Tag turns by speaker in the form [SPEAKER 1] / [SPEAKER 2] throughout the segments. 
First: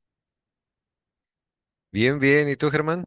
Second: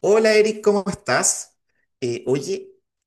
[SPEAKER 1] Hola Eric, ¿cómo estás?
[SPEAKER 2] Bien, bien. ¿Y tú,
[SPEAKER 1] Oye,
[SPEAKER 2] Germán?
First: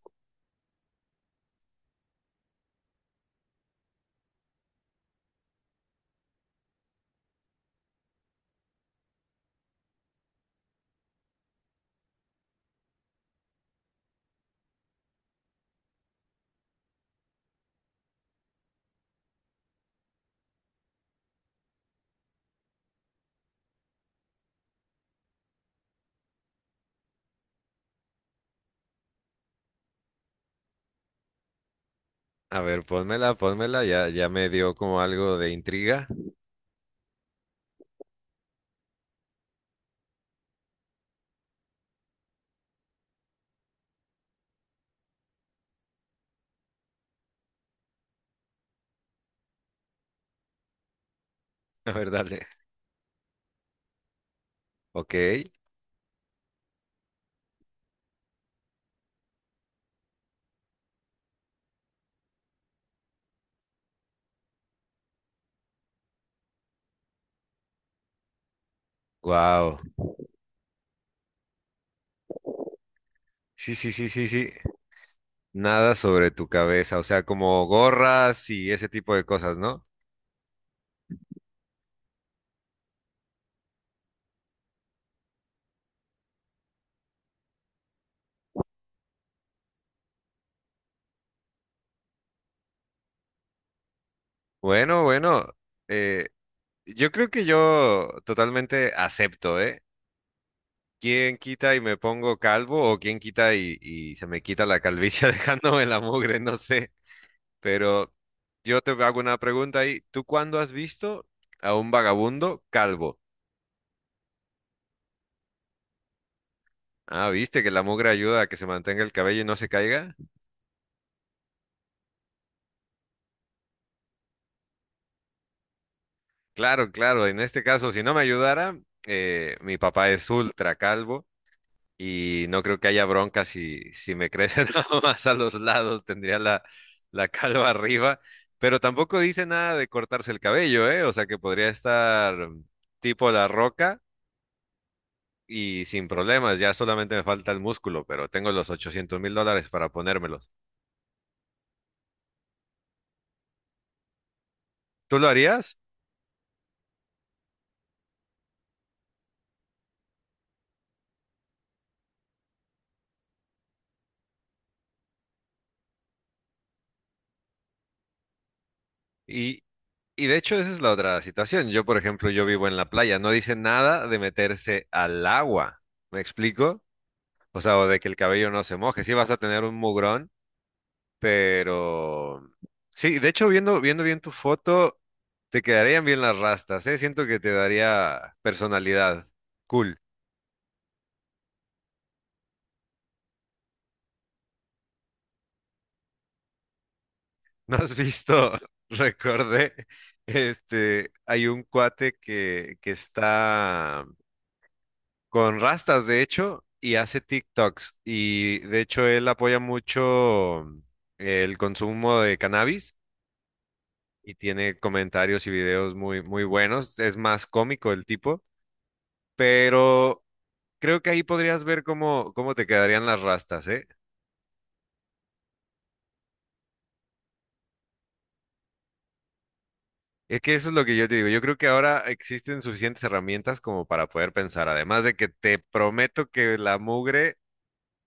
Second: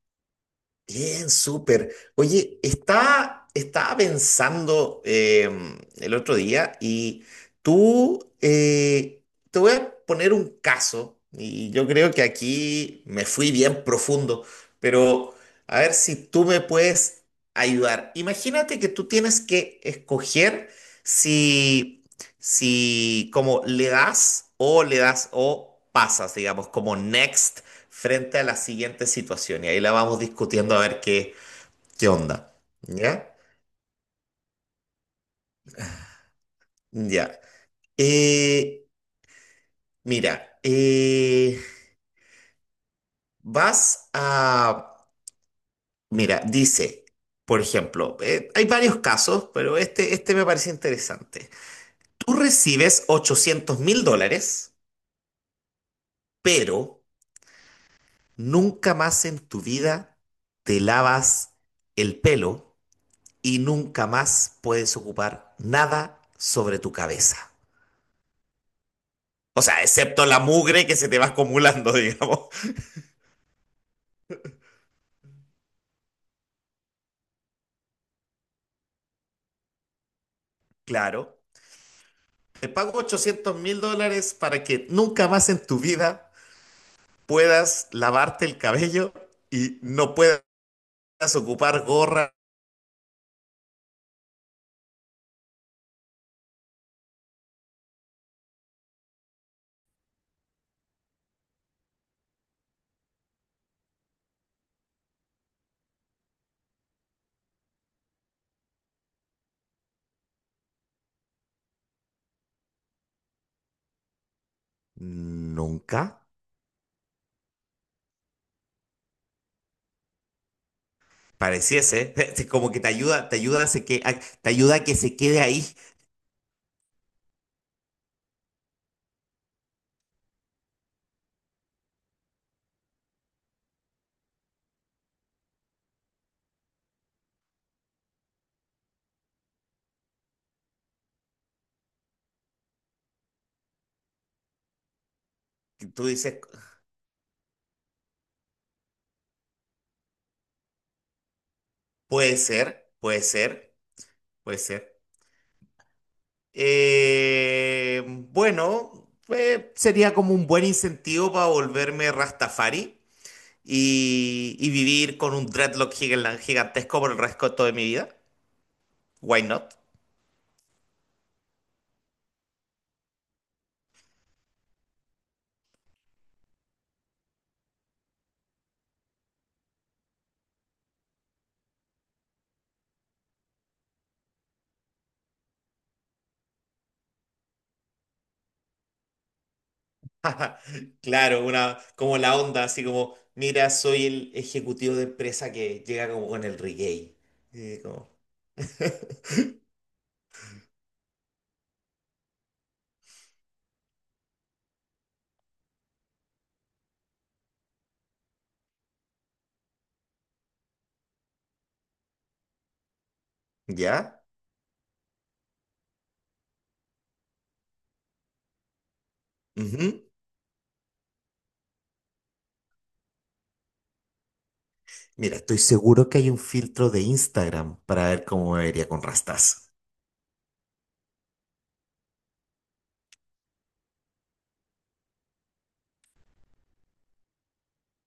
[SPEAKER 1] bien, súper. Oye, estaba pensando el otro día y tú, te voy a poner un caso y yo creo que aquí me fui bien profundo, pero a ver si tú me puedes ayudar. Imagínate que tú tienes que escoger si, si como le das o pasas, digamos, como next frente a la siguiente situación y ahí la vamos discutiendo a ver qué onda.
[SPEAKER 2] A ver, pónmela,
[SPEAKER 1] ¿Ya?
[SPEAKER 2] pónmela. Ya, ya me dio como algo de intriga.
[SPEAKER 1] Ya. Eh, Mira, vas a... Mira, dice, por ejemplo, hay varios casos, pero este me parece interesante.
[SPEAKER 2] A ver,
[SPEAKER 1] Tú
[SPEAKER 2] dale.
[SPEAKER 1] recibes $800,000,
[SPEAKER 2] Ok.
[SPEAKER 1] pero nunca más en tu vida te lavas el pelo y nunca más puedes ocupar nada sobre tu cabeza. O
[SPEAKER 2] Wow.
[SPEAKER 1] sea, excepto la mugre que se te va acumulando, digamos.
[SPEAKER 2] Sí, sí, sí, sí, sí. Nada sobre tu cabeza. O sea, como gorras y ese tipo de cosas, ¿no?
[SPEAKER 1] Claro. Te pago $800,000 para que nunca más en tu vida puedas lavarte el cabello y no puedas ocupar gorra
[SPEAKER 2] Bueno, bueno. eh, yo creo que yo totalmente acepto, ¿eh? ¿Quién quita y me pongo calvo o quién quita y se me quita la calvicie dejándome la mugre? No sé. Pero yo te hago una pregunta ahí. ¿Tú cuándo has visto a un vagabundo calvo?
[SPEAKER 1] nunca.
[SPEAKER 2] Ah, ¿viste que la mugre ayuda a que se mantenga el cabello y no se caiga?
[SPEAKER 1] Pareciese, como que te ayuda a, se que, a- te ayuda a que se quede ahí.
[SPEAKER 2] Claro, claro. En este caso, si no me ayudara, mi papá es ultra calvo y no creo que haya bronca si me crece nada más a los lados. Tendría la, la calva arriba. Pero tampoco dice nada de cortarse el cabello, ¿eh? O sea que podría estar tipo la roca y
[SPEAKER 1] Tú
[SPEAKER 2] sin
[SPEAKER 1] dices,
[SPEAKER 2] problemas, ya solamente me falta el músculo, pero tengo los $800,000 para ponérmelos.
[SPEAKER 1] puede ser, puede ser, puede ser.
[SPEAKER 2] ¿Tú lo harías?
[SPEAKER 1] Bueno, sería como un buen incentivo para volverme Rastafari. Y vivir con un dreadlock gigantesco por el resto de mi vida. Why
[SPEAKER 2] Y,
[SPEAKER 1] not?
[SPEAKER 2] y de hecho esa es la otra situación. Yo, por ejemplo, yo vivo en la playa, no dice nada de meterse al agua, ¿me explico? O sea, o de que el cabello no se moje, sí vas a tener un mugrón, pero... Sí, de hecho, viendo bien tu foto, te quedarían bien las rastas, ¿eh? Siento que te daría personalidad. Cool.
[SPEAKER 1] Claro, una, como la onda, así como, mira, soy el ejecutivo de empresa que llega como con el reggae.
[SPEAKER 2] ¿No
[SPEAKER 1] Y
[SPEAKER 2] has
[SPEAKER 1] como,
[SPEAKER 2] visto? Recordé, este, hay un cuate que está con rastas, de hecho, y hace TikToks. Y de hecho, él apoya mucho el consumo de cannabis
[SPEAKER 1] ¿Ya?
[SPEAKER 2] y tiene comentarios y videos muy, muy buenos. Es más cómico el tipo,
[SPEAKER 1] Ujú.
[SPEAKER 2] pero creo que ahí podrías ver cómo, cómo te quedarían las rastas, ¿eh?
[SPEAKER 1] Mira, estoy seguro que hay un filtro de Instagram para ver cómo me vería con rastas.
[SPEAKER 2] Es que eso es lo que yo te digo. Yo creo que ahora existen suficientes herramientas como para poder pensar. Además de que te prometo que la mugre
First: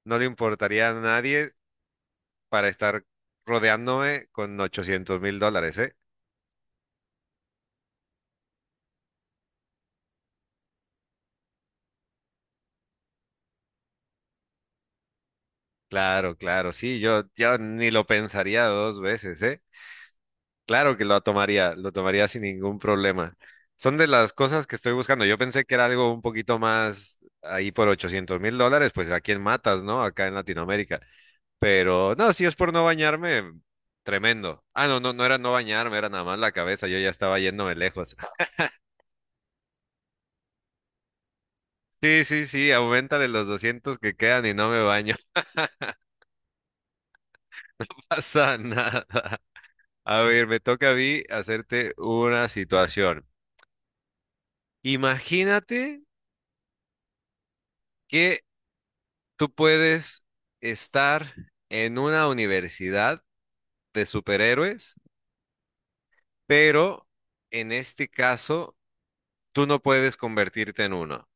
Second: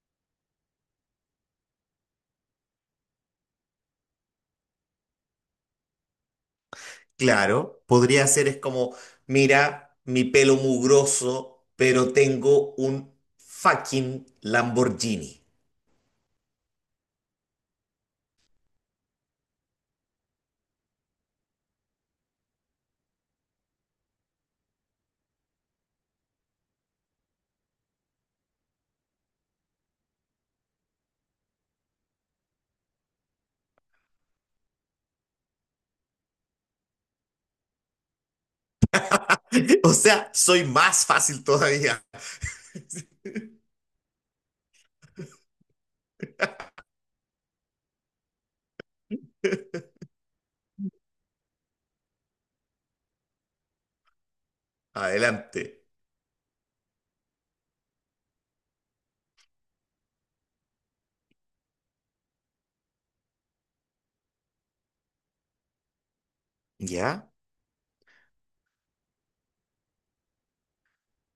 [SPEAKER 2] no le importaría a nadie para estar rodeándome con $800,000, ¿eh?
[SPEAKER 1] Claro, podría ser es como, mira, mi pelo mugroso, pero tengo un fucking Lamborghini.
[SPEAKER 2] Claro, claro, sí, yo ni lo pensaría dos veces, ¿eh? Claro que lo tomaría sin ningún problema. Son de las cosas que estoy buscando. Yo pensé que era algo un poquito más ahí por $800,000, pues a quién matas, ¿no? Acá en Latinoamérica. Pero no, si es por no bañarme, tremendo. Ah, no, no, no era no bañarme, era nada más la cabeza, yo ya estaba yéndome lejos.
[SPEAKER 1] O sea, soy más fácil todavía.
[SPEAKER 2] Sí, sí, sí, aumenta de los 200 que quedan y no me baño, no pasa nada. A ver, me toca a mí hacerte una situación. Imagínate
[SPEAKER 1] Adelante.
[SPEAKER 2] que tú puedes estar en una universidad de superhéroes, pero
[SPEAKER 1] ¿Ya?
[SPEAKER 2] en este caso tú no puedes convertirte en uno.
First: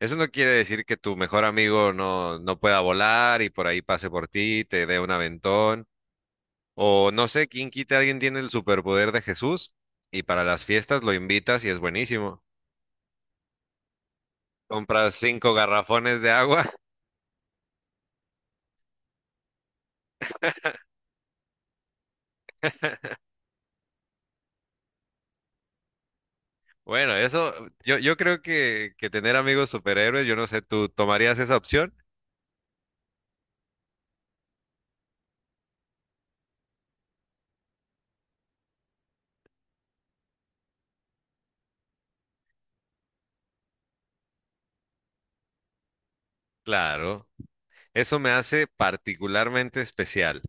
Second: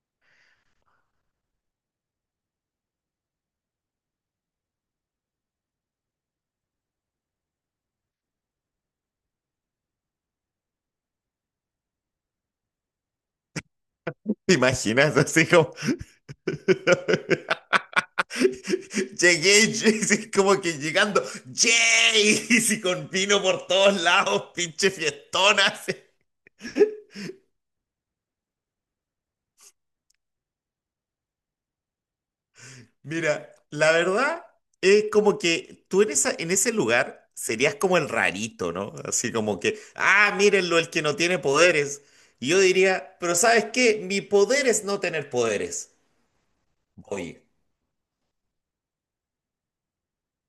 [SPEAKER 2] Eso no quiere decir que tu mejor amigo no, no pueda volar y por ahí pase por ti, te dé un aventón. O no sé, quién quita, alguien tiene el superpoder de Jesús y para las fiestas lo invitas y es buenísimo.
[SPEAKER 1] ¿Te
[SPEAKER 2] Compras
[SPEAKER 1] imaginas así
[SPEAKER 2] cinco
[SPEAKER 1] como...
[SPEAKER 2] garrafones de agua.
[SPEAKER 1] Llegué, sí, como que llegando, ¡yay! Y si con vino por todos lados, pinche fiestona. así.
[SPEAKER 2] Bueno, eso, yo creo que tener amigos superhéroes, yo no sé, ¿tú tomarías esa opción?
[SPEAKER 1] Mira, la verdad es como que tú en ese lugar serías como el rarito, ¿no? Así como que, ah, mírenlo, el que no tiene poderes. Y yo diría, pero ¿sabes qué? Mi poder es no tener poderes.
[SPEAKER 2] Claro,
[SPEAKER 1] Oye.
[SPEAKER 2] eso me hace particularmente especial.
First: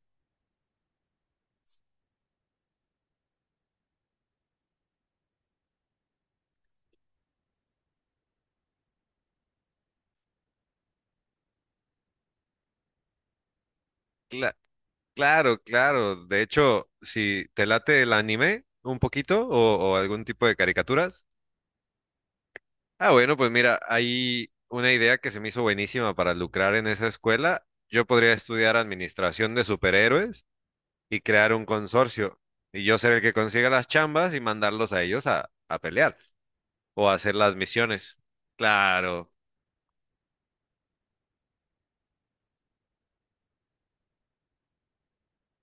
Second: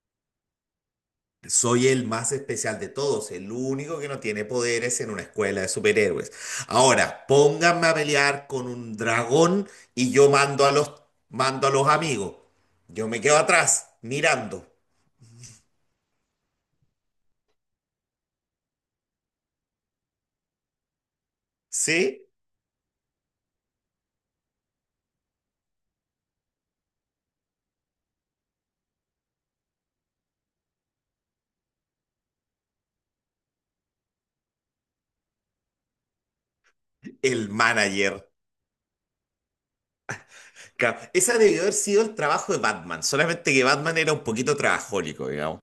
[SPEAKER 1] Soy el más especial de todos, el único que no tiene poderes en una escuela de superhéroes. Ahora, pónganme a pelear con un dragón y yo mando a los amigos. Yo me quedo atrás,
[SPEAKER 2] Cla-
[SPEAKER 1] mirando.
[SPEAKER 2] claro, claro. De hecho, si te late el anime un poquito o algún tipo de caricaturas.
[SPEAKER 1] ¿Sí?
[SPEAKER 2] Ah, bueno, pues mira, hay una idea que se me hizo buenísima para lucrar en esa escuela. Yo podría estudiar administración de superhéroes y crear un consorcio. Y yo ser el que consiga las chambas y mandarlos a ellos a pelear o a hacer
[SPEAKER 1] El
[SPEAKER 2] las misiones.
[SPEAKER 1] manager.
[SPEAKER 2] Claro.
[SPEAKER 1] Esa debió haber sido el trabajo de Batman, solamente que Batman era un poquito trabajólico, digamos.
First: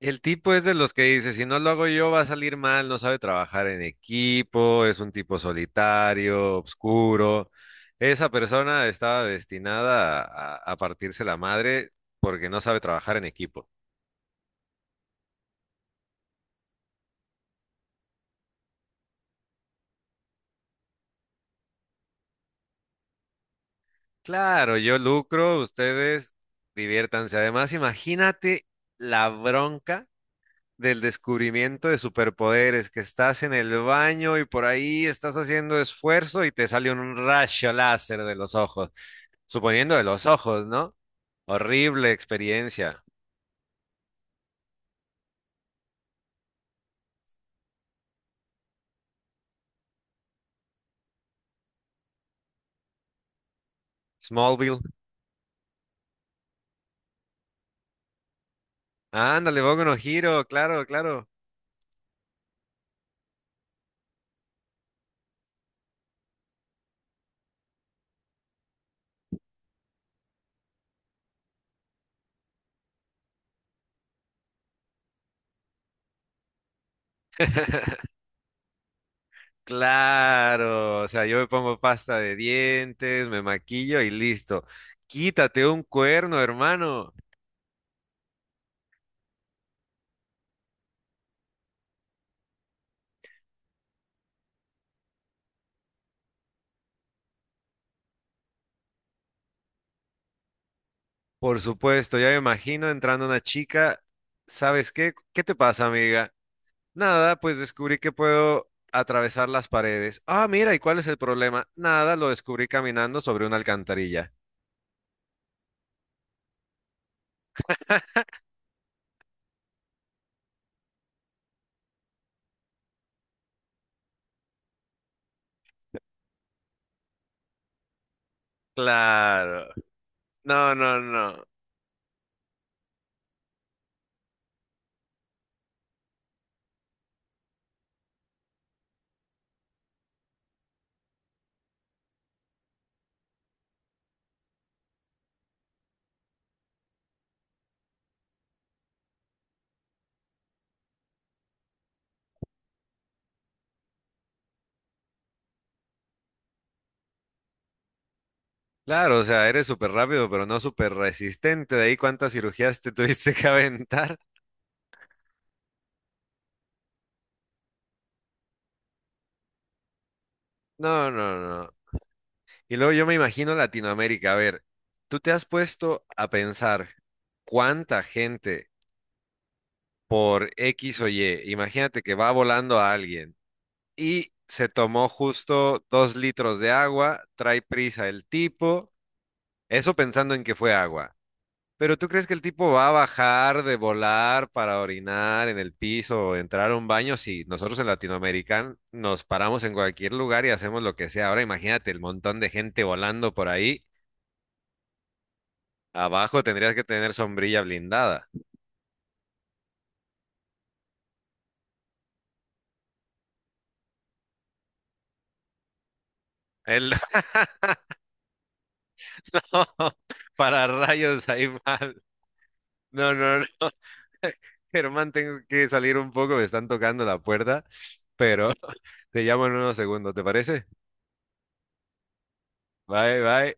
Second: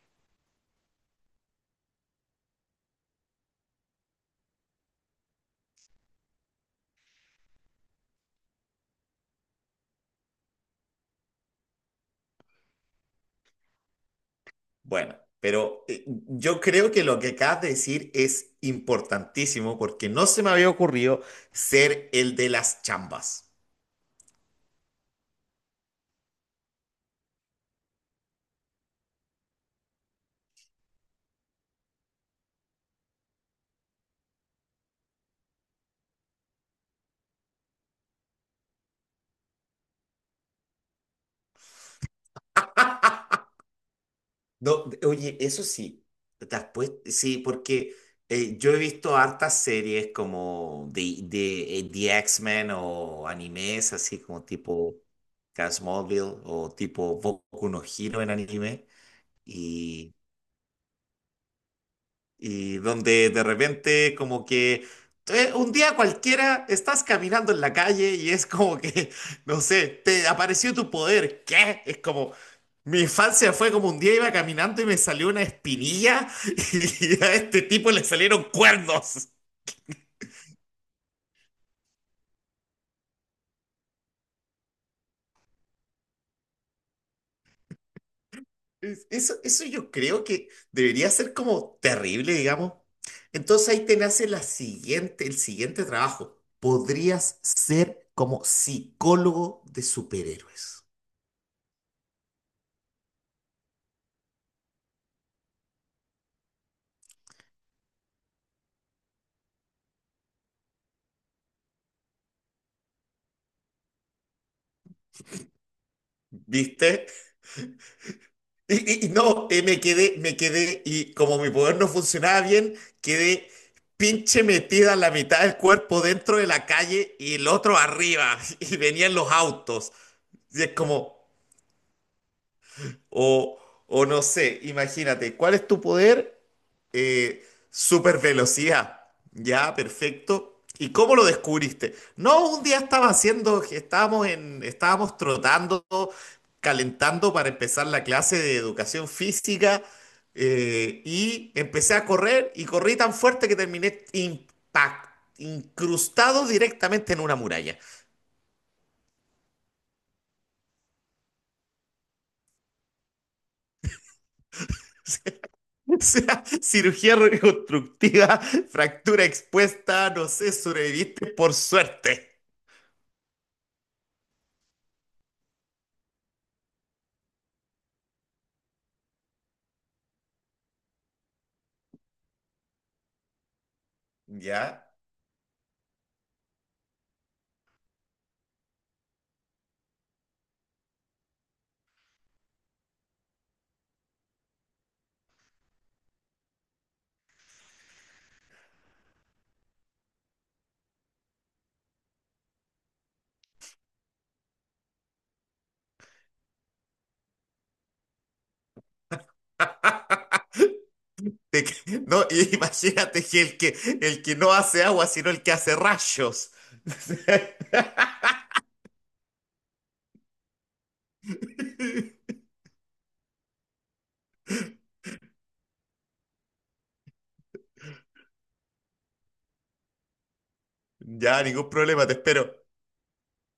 [SPEAKER 2] El tipo es de los que dice, si no lo hago yo va a salir mal, no sabe trabajar en equipo, es un tipo solitario, oscuro. Esa persona estaba destinada a a partirse la madre porque no sabe trabajar en equipo.
[SPEAKER 1] Bueno, pero yo creo que lo que acabas de decir es importantísimo porque no se me había ocurrido ser el de las chambas.
[SPEAKER 2] Claro, yo lucro, ustedes diviértanse. Además, imagínate la bronca del descubrimiento de superpoderes, que estás en el baño y por ahí estás haciendo esfuerzo y te sale un rayo láser de los ojos, suponiendo de los ojos, ¿no? Horrible experiencia.
[SPEAKER 1] No, oye, eso sí, sí, porque yo he visto hartas series como The X-Men o animes, así como
[SPEAKER 2] Smallville.
[SPEAKER 1] tipo Casmobile o tipo Boku no Hero en anime,
[SPEAKER 2] Ándale, Boku no Hero, claro, claro.
[SPEAKER 1] y donde de repente como que un día cualquiera estás caminando en la calle y es como que, no sé, te apareció tu poder. ¿Qué? Es como, mi infancia fue como un día iba caminando y me salió una espinilla y a este tipo le salieron cuernos.
[SPEAKER 2] Claro, o sea, yo me pongo pasta de dientes, me maquillo y listo. Quítate un cuerno, hermano.
[SPEAKER 1] Eso yo creo que debería ser como terrible, digamos. Entonces ahí te nace el siguiente trabajo. Podrías ser como psicólogo de superhéroes.
[SPEAKER 2] Por supuesto, ya me imagino entrando una chica. ¿Sabes qué? ¿Qué te pasa, amiga? Nada, pues descubrí que puedo atravesar las paredes. Ah, mira, ¿y cuál es el problema? Nada, lo descubrí caminando sobre una alcantarilla.
[SPEAKER 1] ¿Viste? Y no, me quedé, y como mi poder no funcionaba bien, quedé pinche metida la mitad del cuerpo dentro de la calle y el otro arriba, y venían los
[SPEAKER 2] Claro.
[SPEAKER 1] autos. Y es
[SPEAKER 2] No, no,
[SPEAKER 1] como,
[SPEAKER 2] no.
[SPEAKER 1] O, o no sé, imagínate, ¿cuál es tu poder? Eh, Super velocidad. Ya, perfecto. ¿Y cómo lo descubriste? No, un día estaba haciendo, estábamos en, estábamos trotando, calentando para empezar la clase de educación física y empecé a correr y corrí tan fuerte que terminé incrustado directamente en una muralla.
[SPEAKER 2] Claro, o sea, eres súper rápido, pero no súper resistente. De ahí cuántas cirugías te tuviste que aventar.
[SPEAKER 1] O sea, cirugía reconstructiva, fractura expuesta, no sé,
[SPEAKER 2] No,
[SPEAKER 1] sobreviviste
[SPEAKER 2] no,
[SPEAKER 1] por
[SPEAKER 2] no.
[SPEAKER 1] suerte.
[SPEAKER 2] Y luego yo me imagino Latinoamérica. A ver, tú te has puesto a pensar cuánta gente por X o Y. Imagínate que va volando a alguien y se
[SPEAKER 1] ¿Ya?
[SPEAKER 2] tomó justo 2 litros de agua, trae prisa el tipo, eso pensando en que fue agua. Pero ¿tú crees que el tipo va a bajar de volar para orinar en el piso o entrar a un baño? Si nosotros en Latinoamérica nos paramos en cualquier lugar y hacemos lo que sea. Ahora imagínate el montón de gente volando por ahí. Abajo tendrías que tener sombrilla blindada.
[SPEAKER 1] No, y imagínate que el que no hace agua, sino el que hace rayos.
[SPEAKER 2] El no, para rayos ahí mal. No, no, no. Germán, tengo que salir un poco, me están tocando la puerta, pero te llamo en unos segundos, ¿te parece?
[SPEAKER 1] Ya, ningún problema, te espero.
[SPEAKER 2] Bye, bye.